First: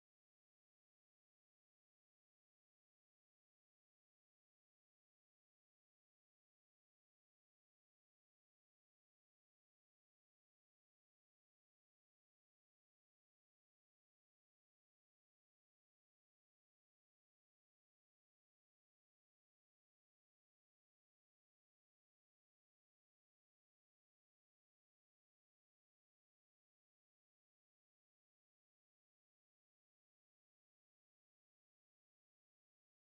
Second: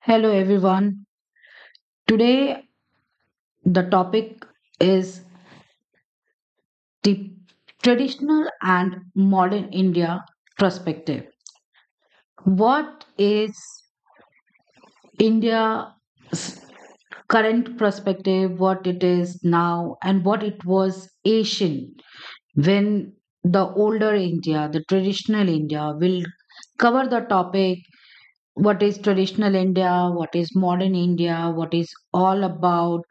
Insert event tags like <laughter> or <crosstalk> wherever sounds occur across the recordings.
Hello everyone. Today the topic is the traditional and modern India perspective. What is India's current perspective, what it is now, and what it was Asian when the older India, the traditional India, will cover the topic what is traditional India, what is modern India, what is all about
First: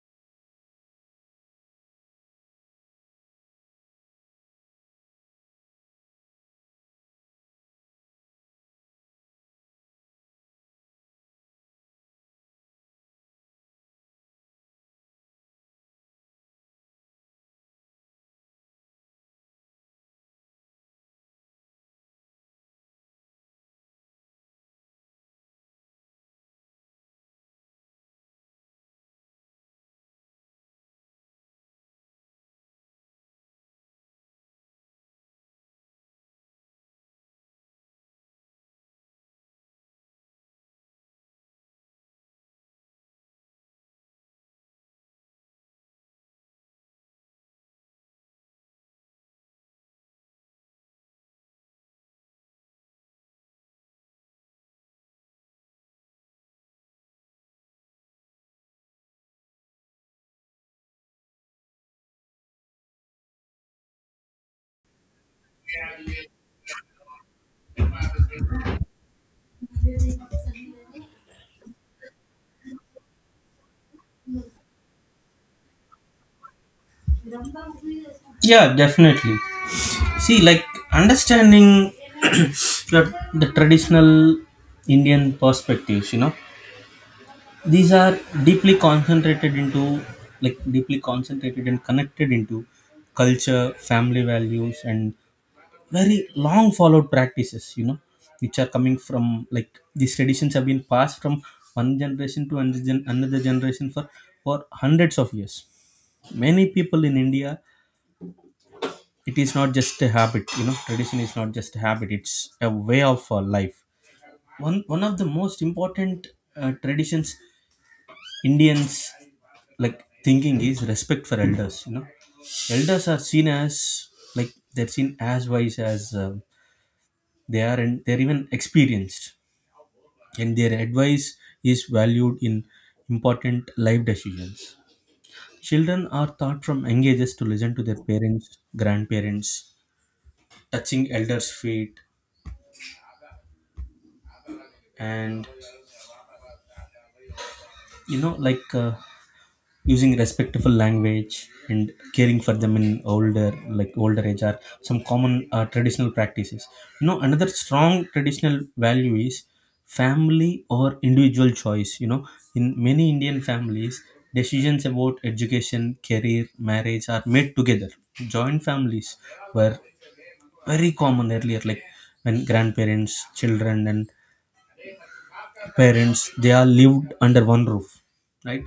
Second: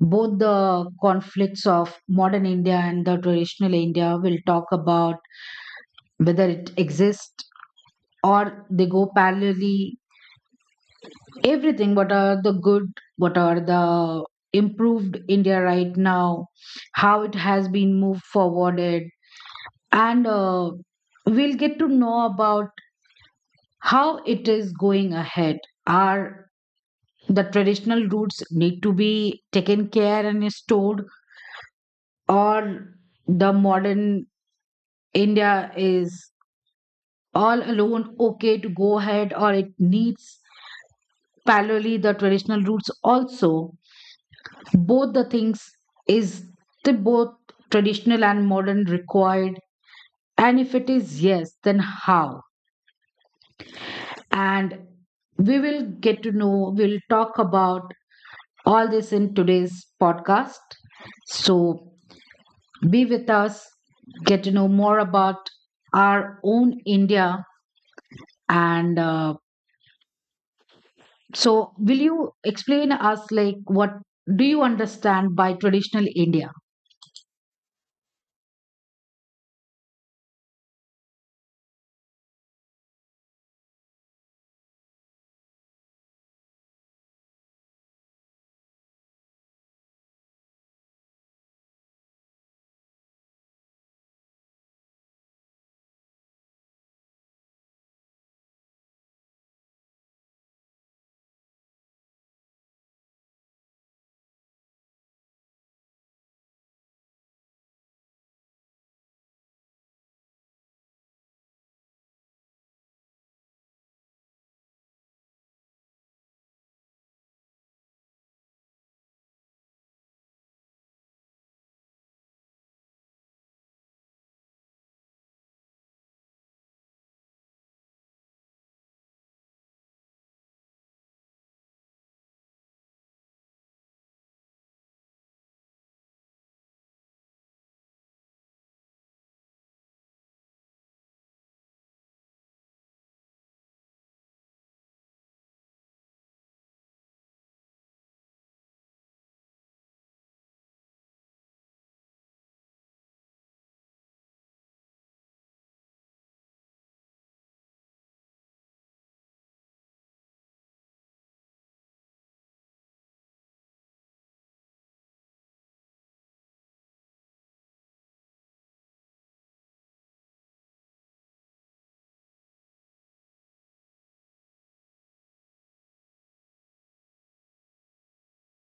both the conflicts of modern India and the traditional India will talk about whether it exists or they go parallelly. Everything, what are the good, what are the improved India right now, how it has been moved forwarded, and we'll get to know about how it is going ahead. Are the traditional roots need to be taken care and stored, or the modern India is all alone okay to go ahead or it needs parallelly the traditional routes also. Both the things is the both traditional and modern required? And if it is yes, then how? And we will get to know, we'll talk about all this in today's podcast. So be with us, get to know more about our own India. And So, will you explain us like what do you understand by traditional India? Yeah, definitely. See, like understanding <clears throat> the traditional Indian perspectives, you know, these are deeply concentrated into, like, deeply concentrated and connected into culture, family values, and very long followed practices, you know, which are coming from, like, these traditions have been passed from one generation to another generation for hundreds of years. Many people in India, it is not just a habit, you know, tradition is not just a habit, it's a way of life. One of the most important traditions Indians like thinking is respect for elders, you know. Elders are seen as, like, they're seen as wise as, they are, and they're even experienced, and their advice is valued in important life decisions. Children are taught from young ages to listen to their parents, grandparents, touching elders' feet, and, you know, like, using respectful language and caring for them in older, like, older age are some common traditional practices. You know, another strong traditional value is family or individual choice. You know, in many Indian families, decisions about education, career, marriage are made together. Joint families were very common earlier, like, when grandparents, children and parents, they are lived under one roof, right?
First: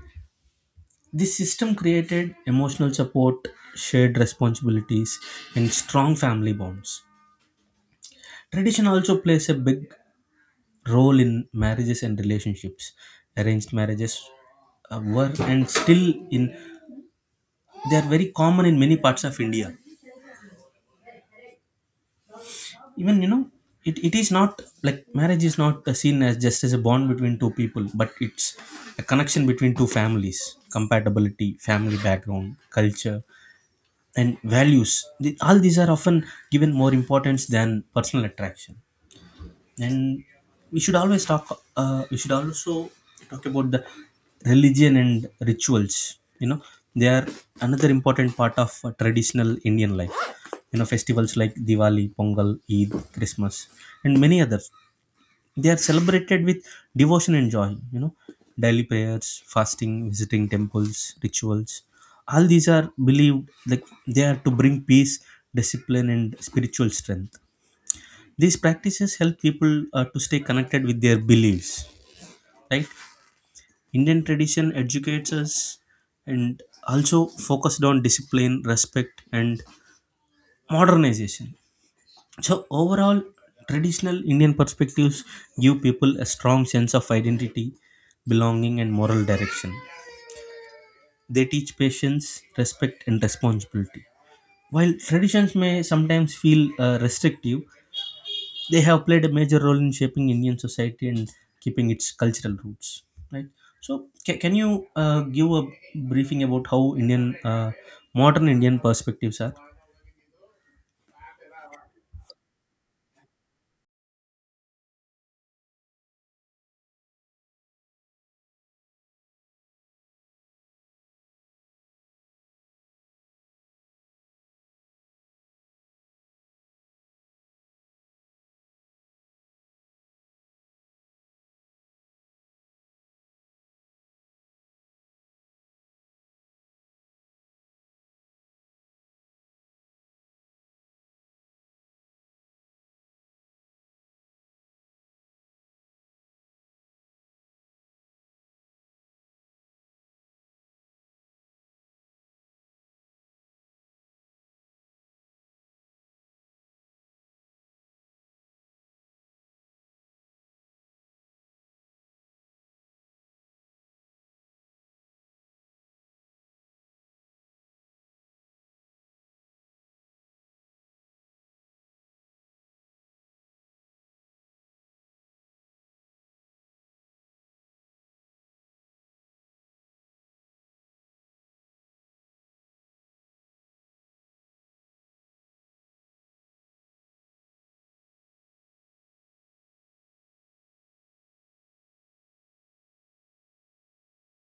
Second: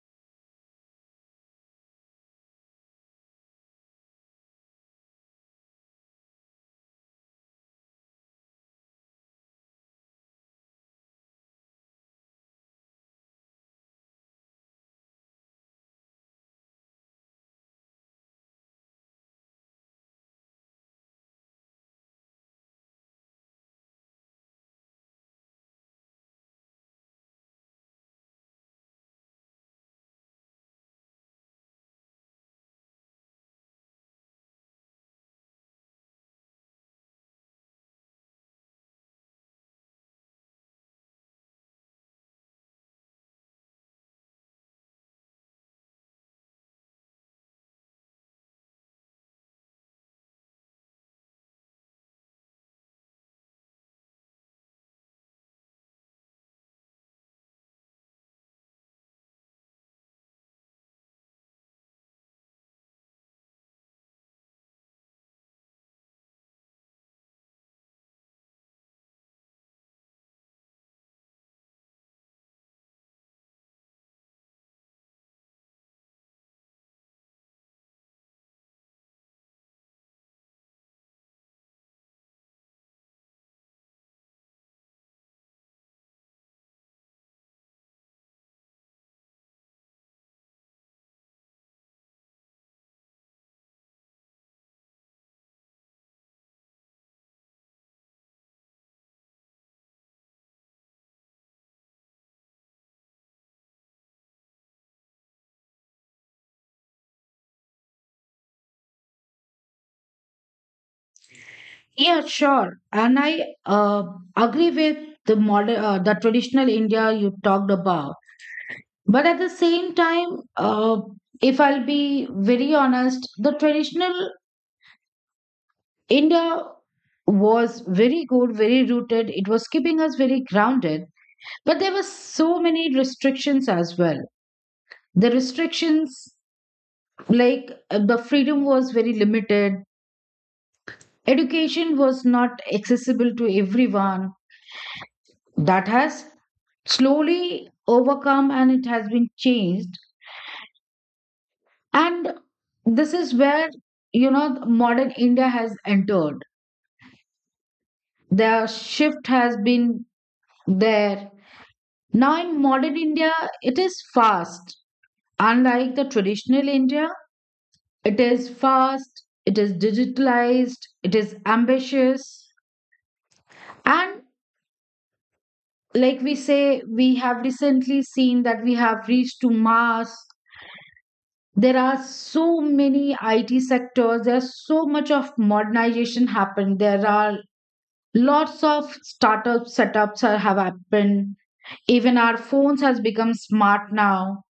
This system created emotional support, shared responsibilities, and strong family bonds. Tradition also plays a big role in marriages and relationships. Arranged marriages, were and still in, they are very common in many parts of India. Even, you know, it is not like, marriage is not seen as just as a bond between two people, but it's a connection between two families, compatibility, family background, culture, and values, all these are often given more importance than personal attraction. And we should always talk, we should also talk about the religion and rituals. You know, they are another important part of traditional Indian life. You know, festivals like Diwali, Pongal, Eid, Christmas, and many others, they are celebrated with devotion and joy, you know, daily prayers, fasting, visiting temples, rituals. All these are believed, like, they are to bring peace, discipline, and spiritual strength. These practices help people to stay connected with their beliefs, right? Indian tradition educates us and also focused on discipline, respect, and modernization. So overall, traditional Indian perspectives give people a strong sense of identity, belonging, and moral direction. They teach patience, respect, and responsibility. While traditions may sometimes feel restrictive, they have played a major role in shaping Indian society and keeping its cultural roots. Right. So, can you give a briefing about how Indian, modern Indian perspectives are? Yeah, sure. And I agree with the traditional India you talked about. But at the same time, uh, if I'll be very honest, the traditional India was very good, very rooted. It was keeping us very grounded. But there were so many restrictions as well. The restrictions, like the freedom was very limited. Education was not accessible to everyone. That has slowly overcome and it has been changed. And this is where, you know, modern India has entered. The shift has been there. Now, in modern India, it is fast. Unlike the traditional India, it is fast, it is digitalized, it is ambitious, and like we say, we have recently seen that we have reached to Mars. There are so many IT sectors, there's so much of modernization happened. There are lots of startup setups are, have happened. Even our phones has become smart now.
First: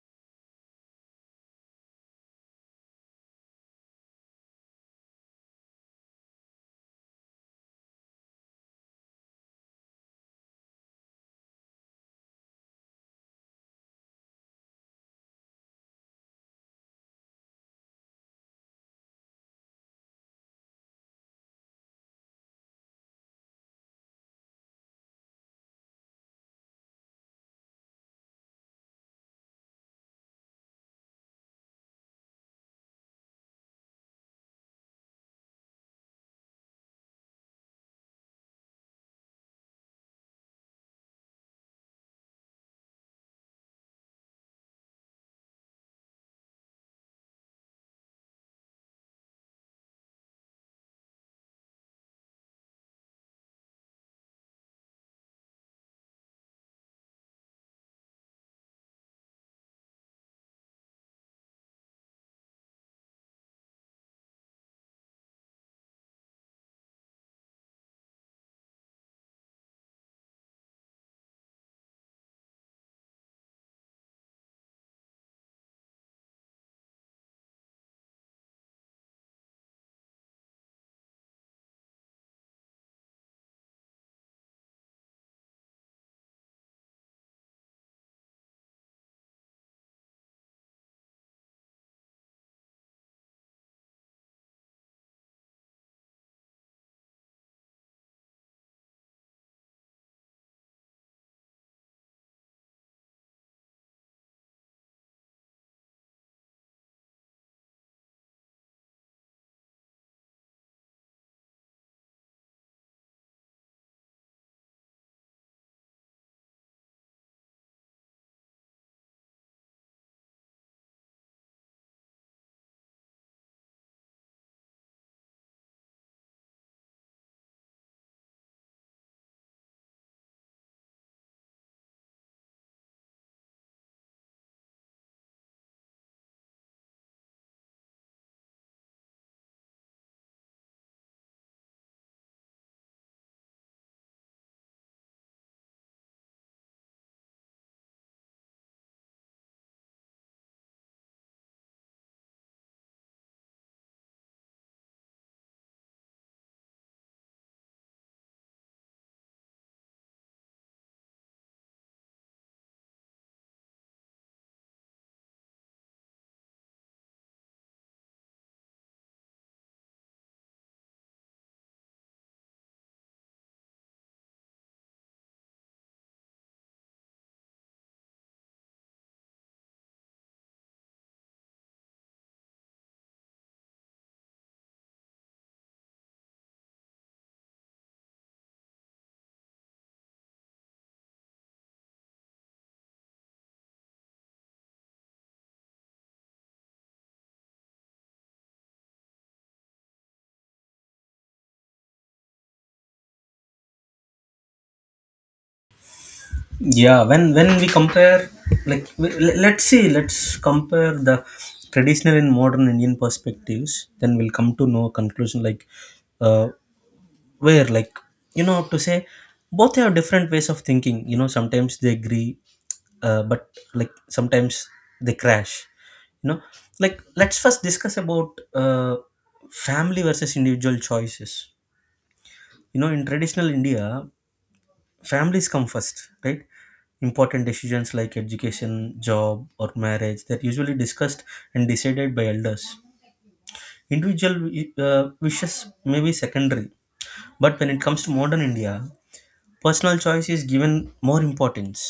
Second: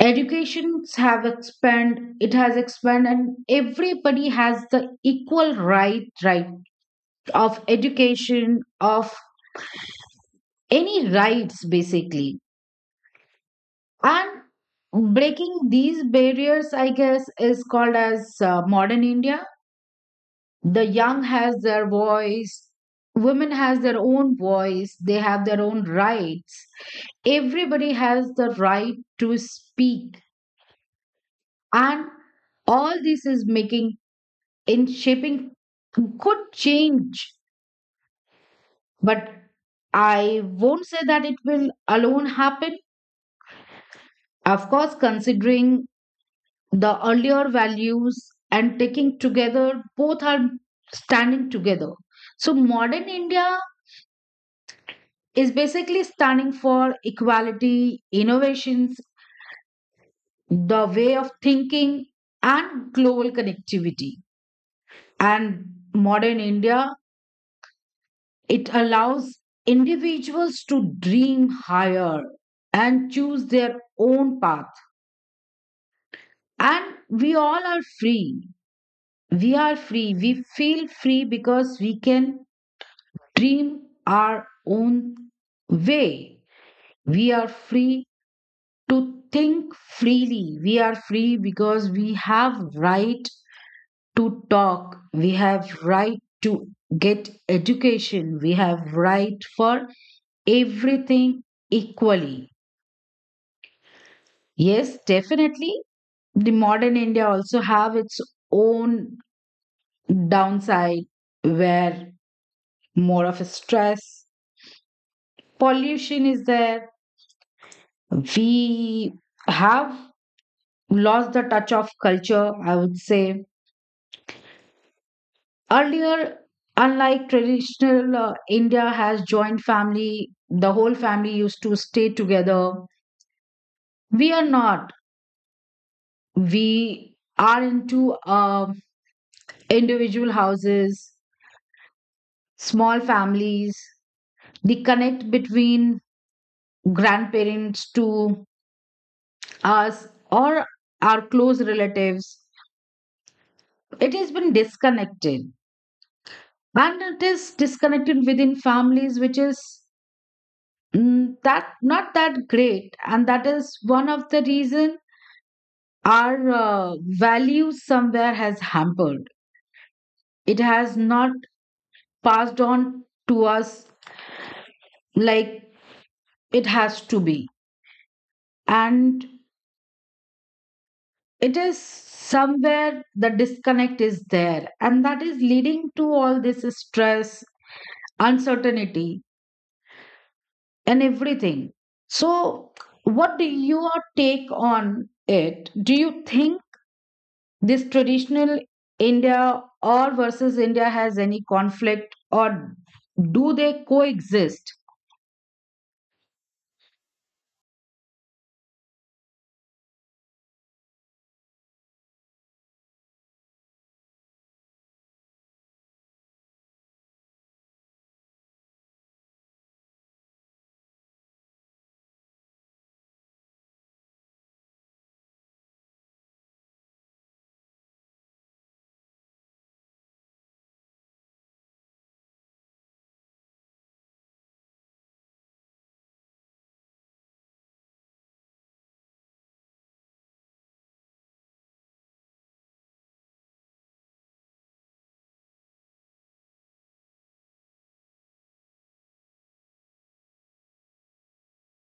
Educations have expand, it has expand, and everybody has the equal right of education of any rights basically. And breaking these barriers I guess is called as modern India. The young has their voice, women has their own voice, they have their own rights. Everybody has the right to speak. And all this is making in shaping could change. But I won't say that it will alone happen. Of course, considering the earlier values and taking together, both are standing together. So modern India is basically standing for equality, innovations, the way of thinking, and global connectivity. And modern India, it allows individuals to dream higher and choose their own path. And we all are free, we are free, we feel free because we can dream our own way. We are free to think freely. We are free because we have right to talk. We have right to get education. We have right for everything equally. Yes, definitely. The modern India also have its own downside, where more of a stress, pollution is there. We have lost the touch of culture, I would say. Earlier, unlike traditional India has joined family, the whole family used to stay together. We are not, we are into um individual houses, small families. The connect between grandparents to us or our close relatives, it has been disconnected. And it is disconnected within families, which is that not that great. And that is one of the reason our values somewhere has hampered. It has not passed on to us like it has to be. And it is somewhere, the disconnect is there, and that is leading to all this stress, uncertainty, and everything. So, what do your take on it? Do you think this traditional India or versus India has any conflict, or do they coexist? Yeah, when we compare, like, let's see, let's compare the traditional and modern Indian perspectives, then we'll come to know a conclusion, like, uh, where, like, you know, to say both have different ways of thinking. You know, sometimes they agree, but, like, sometimes they crash, you know. Like, let's first discuss about family versus individual choices. You know, in traditional India, families come first, right? Important decisions like education, job or marriage, that usually discussed and decided by elders. Individual wishes may be secondary, but when it comes to modern India, personal choice is given more importance.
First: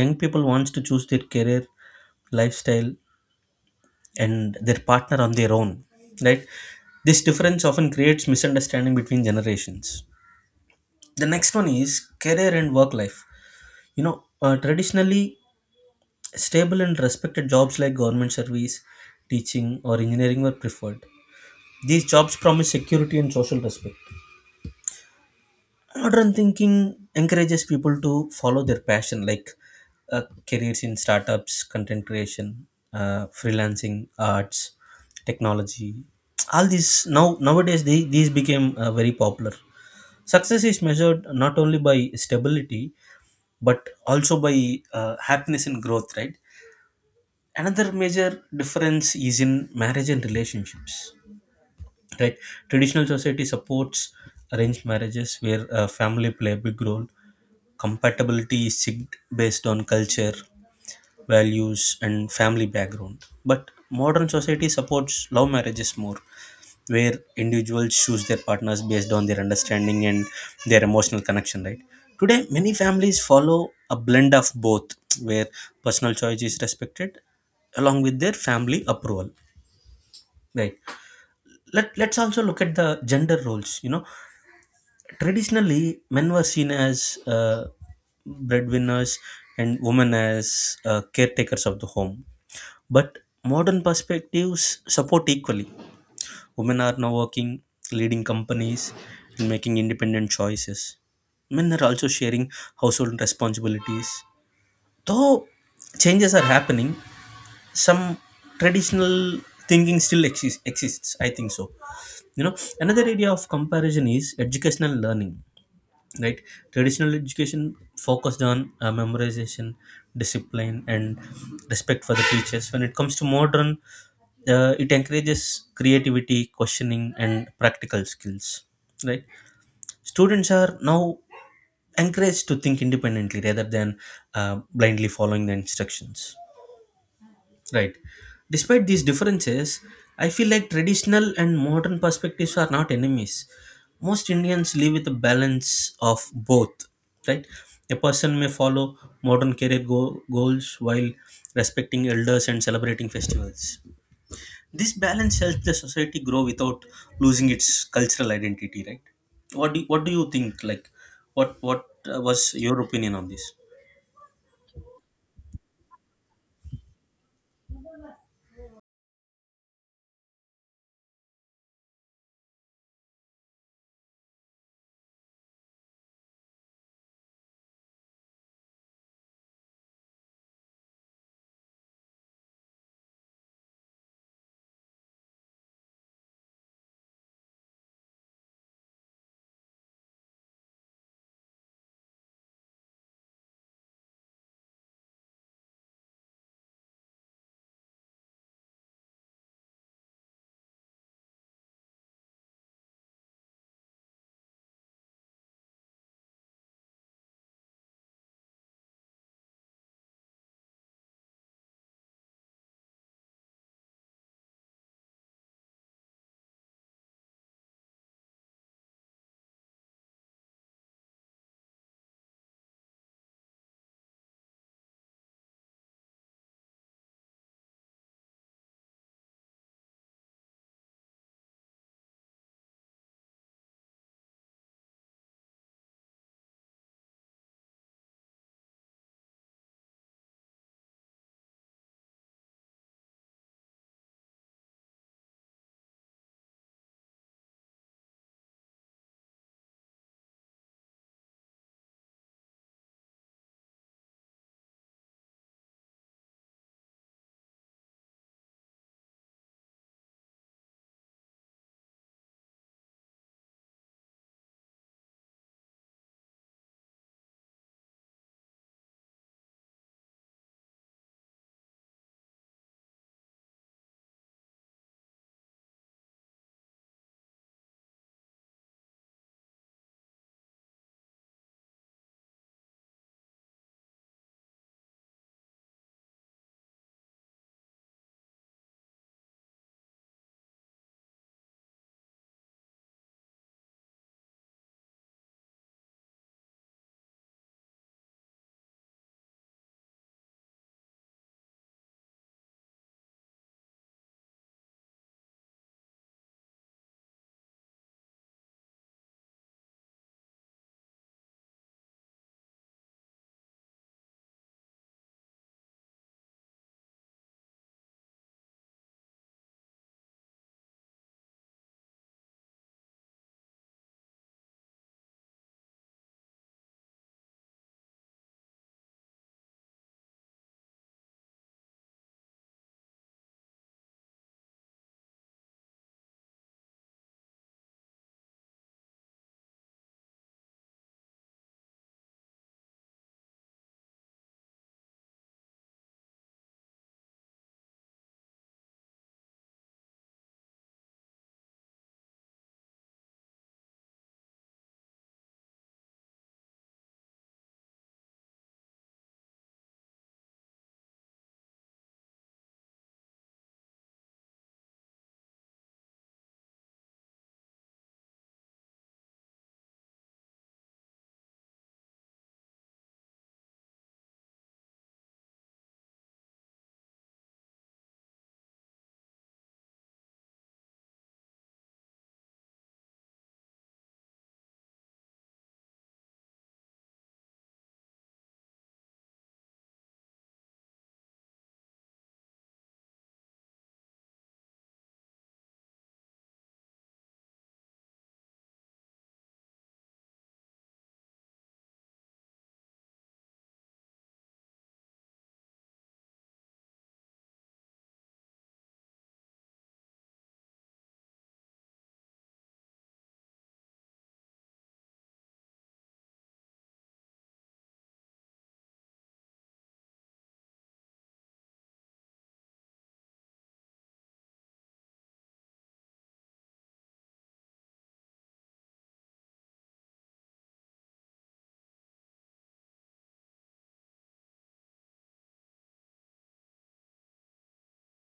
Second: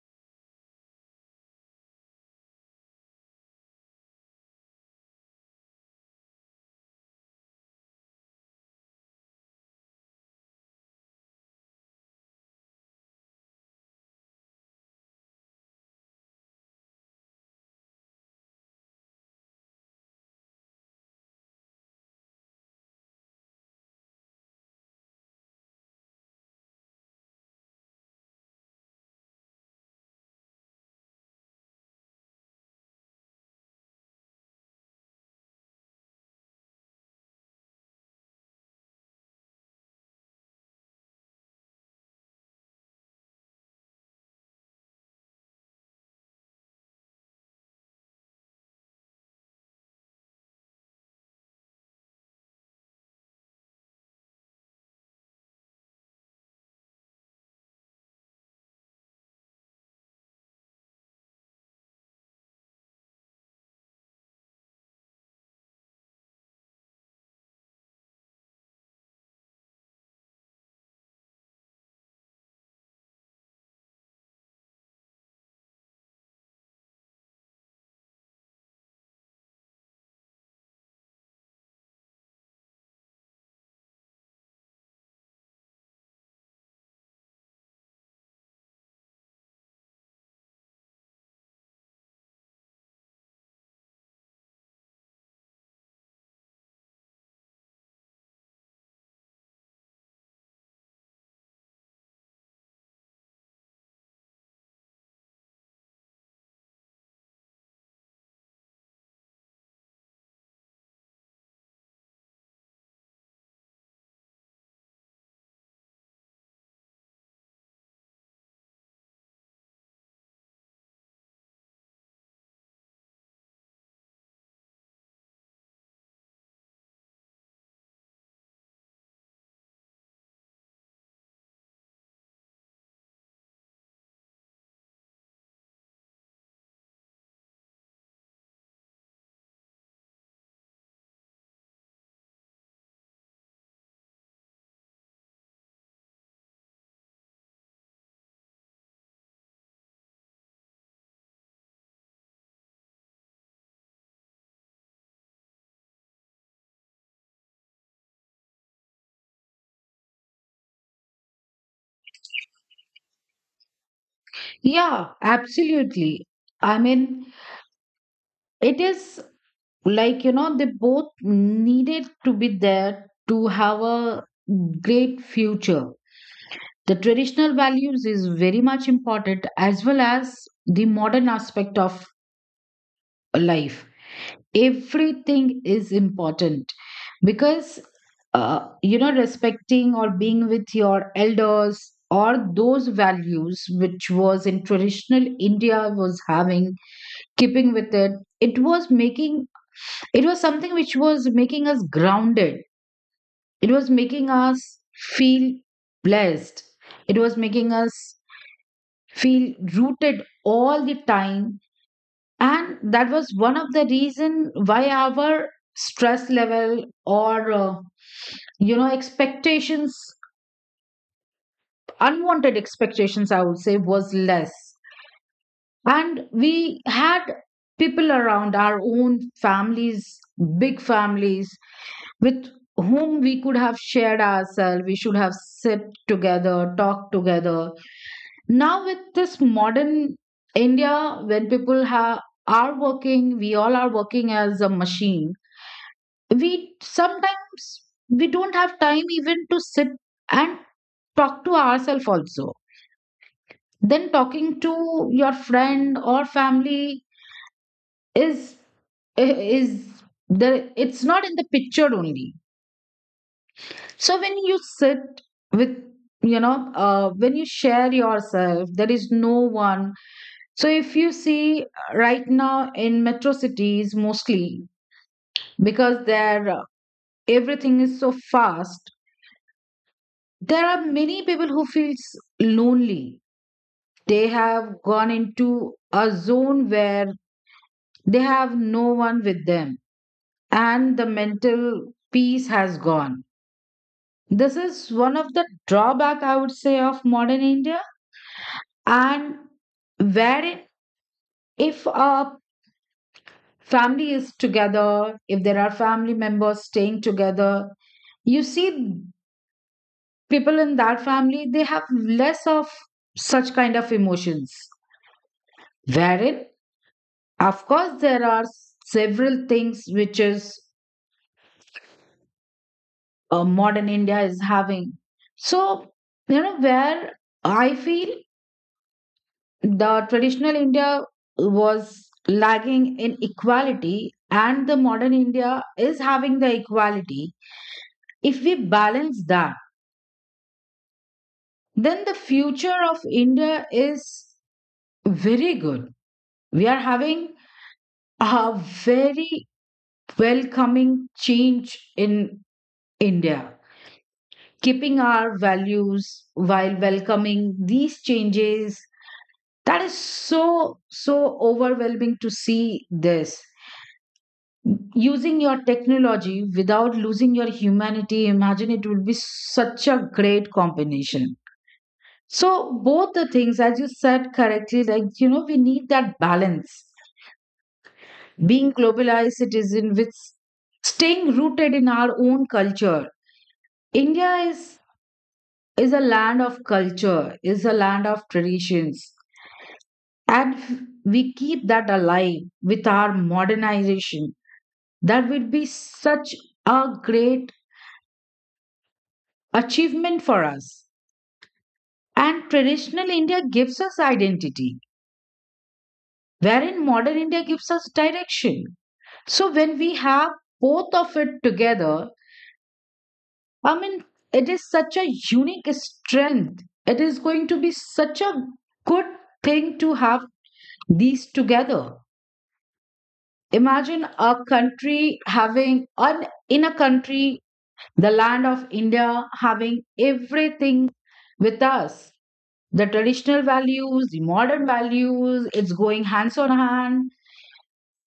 Young people wants to choose their career, lifestyle, and their partner on their own, right? This difference often creates misunderstanding between generations. The next one is career and work life. You know, traditionally, stable and respected jobs like government service, teaching, or engineering were preferred. These jobs promise security and social respect. Modern thinking encourages people to follow their passion, like, uh, careers in startups, content creation, freelancing, arts, technology. All these now nowadays they, these became very popular. Success is measured not only by stability but also by happiness and growth, right? Another major difference is in marriage and relationships, right? Traditional society supports arranged marriages where family play a big role. Compatibility is checked based on culture, values and family background, but modern society supports love marriages more, where individuals choose their partners based on their understanding and their emotional connection, right? Today many families follow a blend of both, where personal choice is respected along with their family approval, right? Let's also look at the gender roles. You know, traditionally men were seen as, breadwinners, and women as caretakers of the home, but modern perspectives support equally. Women are now working, leading companies, and making independent choices. Men are also sharing household responsibilities. Though changes are happening, some traditional thinking still exists. I think so. You know, another area of comparison is educational learning, right? Traditional education focused on memorization, discipline, and respect for the teachers. When it comes to modern, it encourages creativity, questioning and practical skills, right? Students are now encouraged to think independently rather than blindly following the instructions, right? Despite these differences, I feel like traditional and modern perspectives are not enemies. Most Indians live with a balance of both, right? A person may follow modern career goals while respecting elders and celebrating festivals. This balance helps the society grow without losing its cultural identity, right? What do, what do you think? Like, what was your opinion on this? Yeah, absolutely. I mean, it is like, they both needed to be there to have a great future. The traditional values is very much important as well as the modern aspect of life, everything is important. Because respecting or being with your elders or those values which was in traditional India was having, keeping with it, it was making it was something which was making us grounded. It was making us feel blessed. It was making us feel rooted all the time. And that was one of the reason why our stress level or expectations, unwanted expectations I would say was less. And we had people around our own families, big families with whom we could have shared ourselves, we should have sit together, talked together. Now with this modern India, when people have are working, we all are working as a machine. we sometimes we don't have time even to sit and talk to ourselves also. Then talking to your friend or family is is the it's not in the picture only. So when you sit with, when you share yourself there is no one. So if you see, right now in metro cities mostly, because there, everything is so fast. There are many people who feels lonely, they have gone into a zone where they have no one with them, and the mental peace has gone. This is one of the drawback I would say of modern India. And wherein, if a family is together, if there are family members staying together, you see people in that family, they have less of such kind of emotions. Wherein, of course, there are several things which is modern India is having. So, where I feel the traditional India was lagging in equality and the modern India is having the equality. If we balance that, then the future of India is very good. We are having a very welcoming change in India, keeping our values while welcoming these changes. That is so, so overwhelming to see this. Using your technology without losing your humanity, imagine, it will be such a great combination. So, both the things, as you said correctly, like, you know, we need that balance. Being globalized citizen with staying rooted in our own culture. India is a land of culture, is a land of traditions. And we keep that alive with our modernization. That would be such a great achievement for us. And traditional India gives us identity, wherein modern India gives us direction. So when we have both of it together, I mean, it is such a unique strength. It is going to be such a good thing to have these together. Imagine a country having an in a country, the land of India, having everything with us, the traditional values, the modern values, it's going hands on hand.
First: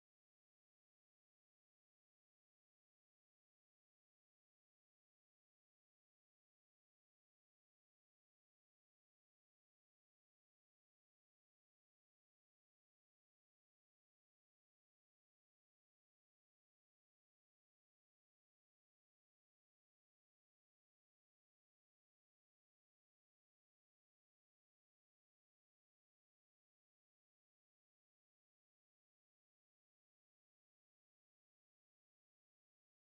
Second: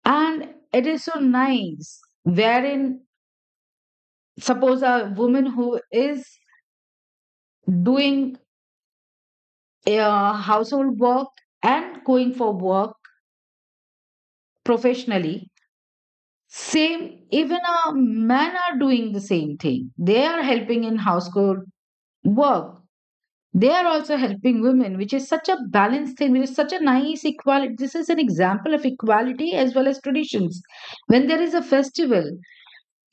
And it is so nice. Wherein, suppose a woman who is doing household work and going for work professionally. Same, even a men are doing the same thing, they are helping in household work. They are also helping women, which is such a balanced thing, which is such a nice equality. This is an example of equality as well as traditions. When there is a festival,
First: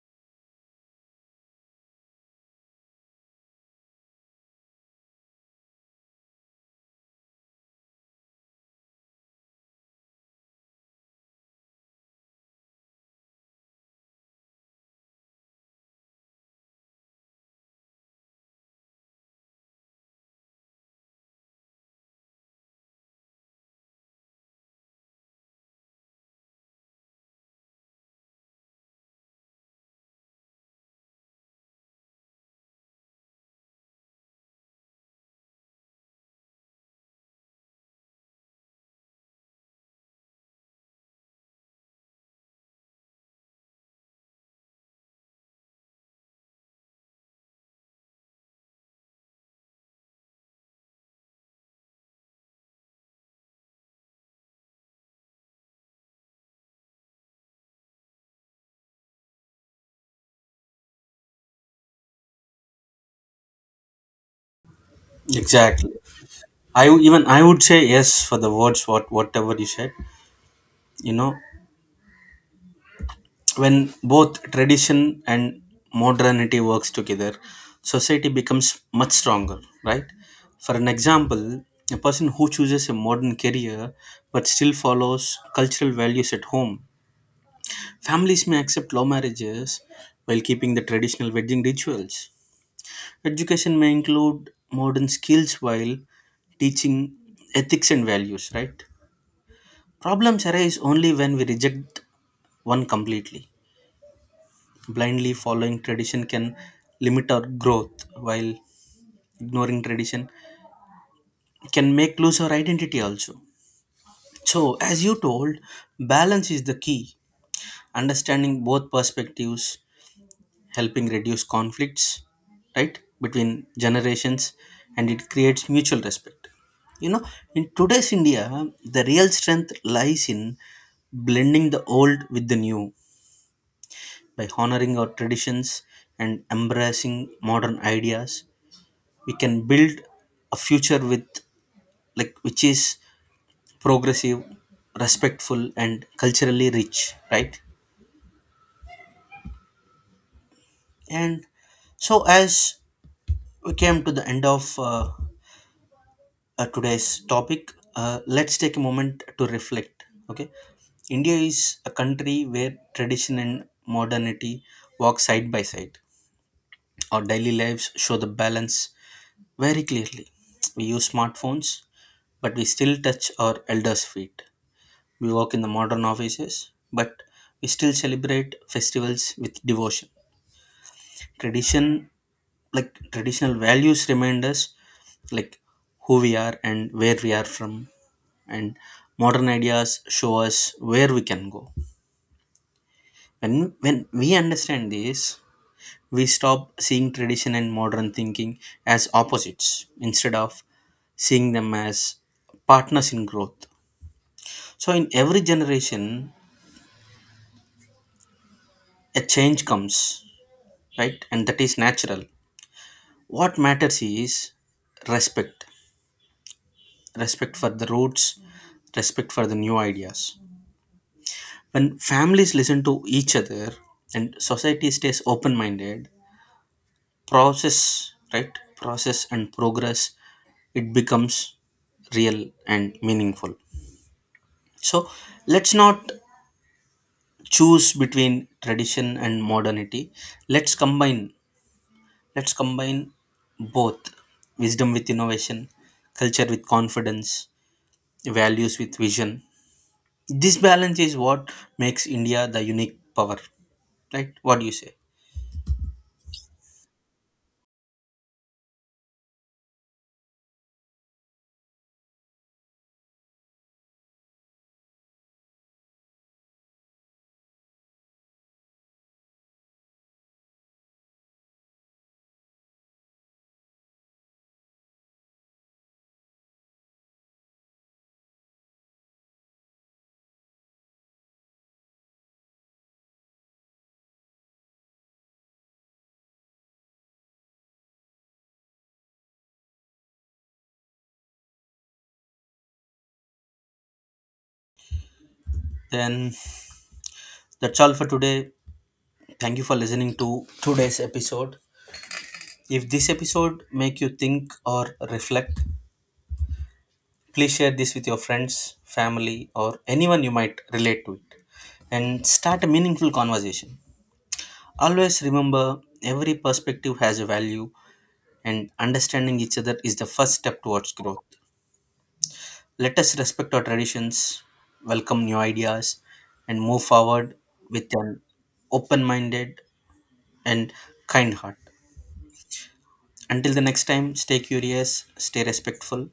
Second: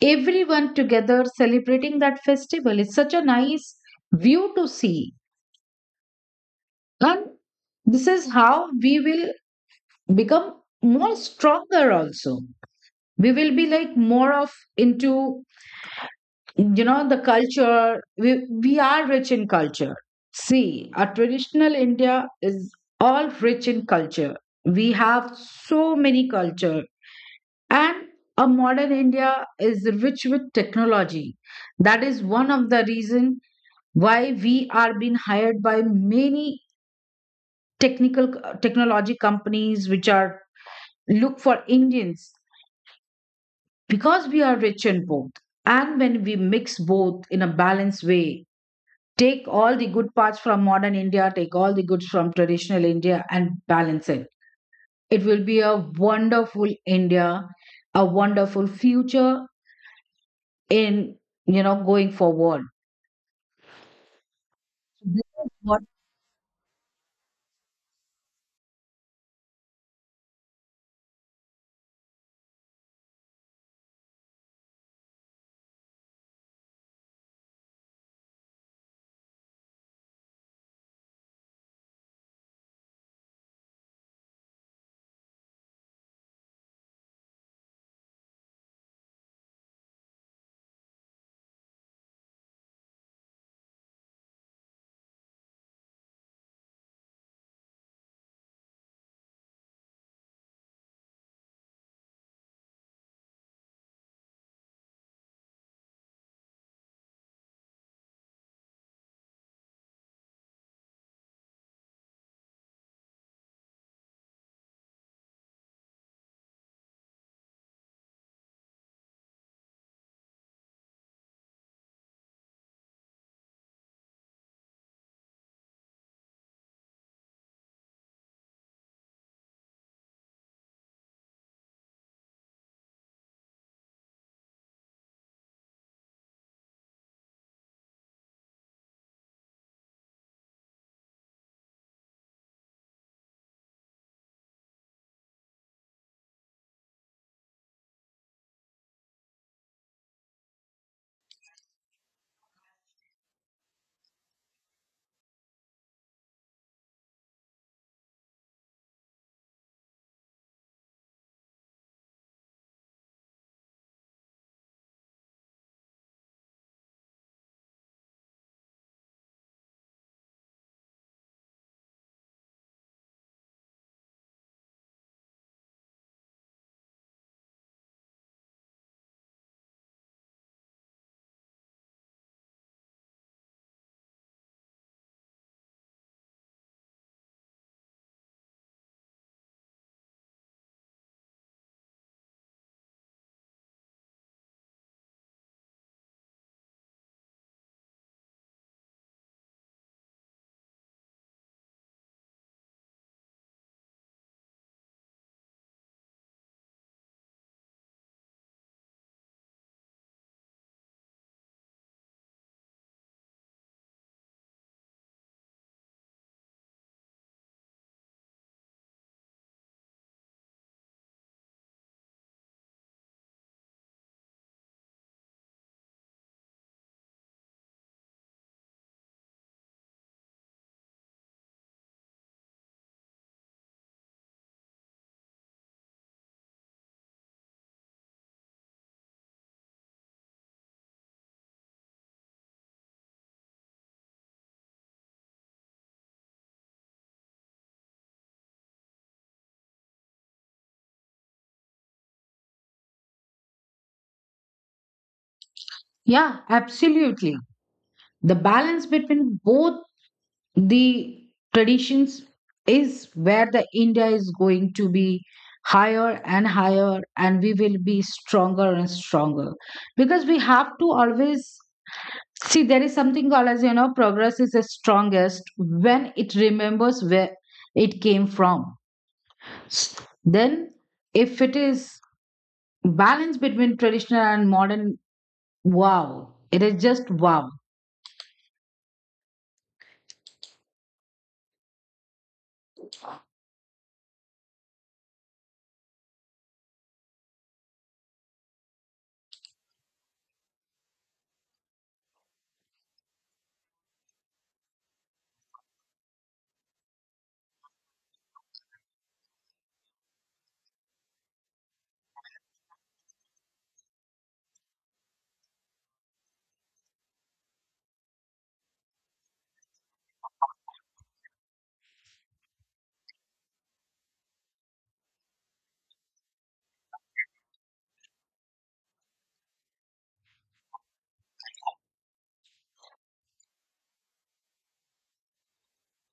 everyone together celebrating that festival is such a nice view to see. And this is how we will become more stronger also. We will be like more of into, you know, the culture. We are rich in culture. See, our traditional India is all rich in culture, we have so many culture. And a modern India is rich with technology. That is one of the reason why we are being hired by many technical technology companies which are look for Indians, because we are rich in both. And when we mix both in a balanced way, take all the good parts from modern India, take all the goods from traditional India, and balance it. It will be a wonderful India, a wonderful future in, going forward. This is what- Exactly. Even I would say yes for the words what whatever you said. You know, when both tradition and modernity works together, society becomes much stronger, right? For an example, a person who chooses a modern career but still follows cultural values at home. Families may accept law marriages while keeping the traditional wedding rituals. Education may include modern skills while teaching ethics and values, right? Problems arise only when we reject one completely. Blindly following tradition can limit our growth, while ignoring tradition can make lose our identity also. So, as you told, balance is the key. Understanding both perspectives helping reduce conflicts, right, between generations, and it creates mutual respect. You know, in today's India, the real strength lies in blending the old with the new. By honoring our traditions and embracing modern ideas, we can build a future with, like, which is progressive, respectful and culturally rich, right? And so as we came to the end of today's topic, let's take a moment to reflect. Okay, India is a country where tradition and modernity walk side by side. Our daily lives show the balance very clearly. We use smartphones, but we still touch our elders' feet. We work in the modern offices, but we still celebrate festivals with devotion. Tradition, like traditional values, remind us, like, who we are and where we are from, and modern ideas show us where we can go. When when we understand this, we stop seeing tradition and modern thinking as opposites, instead of seeing them as partners in growth. So in every generation a change comes, right? And that is natural. What matters is respect. Respect for the roots, respect for the new ideas. When families listen to each other and society stays open minded, process, right, process and progress, it becomes real and meaningful. So let's not choose between tradition and modernity. Let's combine let's combine both, wisdom with innovation, culture with confidence, values with vision. This balance is what makes India the unique power, right? What do you say? Yeah, absolutely. The balance between both the traditions is where the India is going to be higher and higher, and we will be stronger and stronger, because we have to always see, there is something called as, progress is the strongest when it remembers where it came from. S- Then, if it is balance between traditional and modern, wow, it is just wow. Then, that's all for today. Thank you for listening to today's episode. If this episode make you think or reflect, please share this with your friends, family, or anyone you might relate to it and start a meaningful conversation. Always remember every perspective has a value and understanding each other is the first step towards growth. Let us respect our traditions, welcome new ideas and move forward with an open-minded and kind heart. Until the next time, stay curious, stay respectful,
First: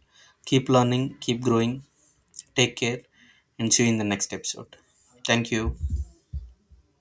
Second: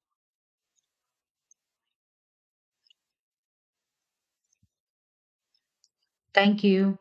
keep learning, keep growing. Take care and see you in the next episode. Thank you. Thank you.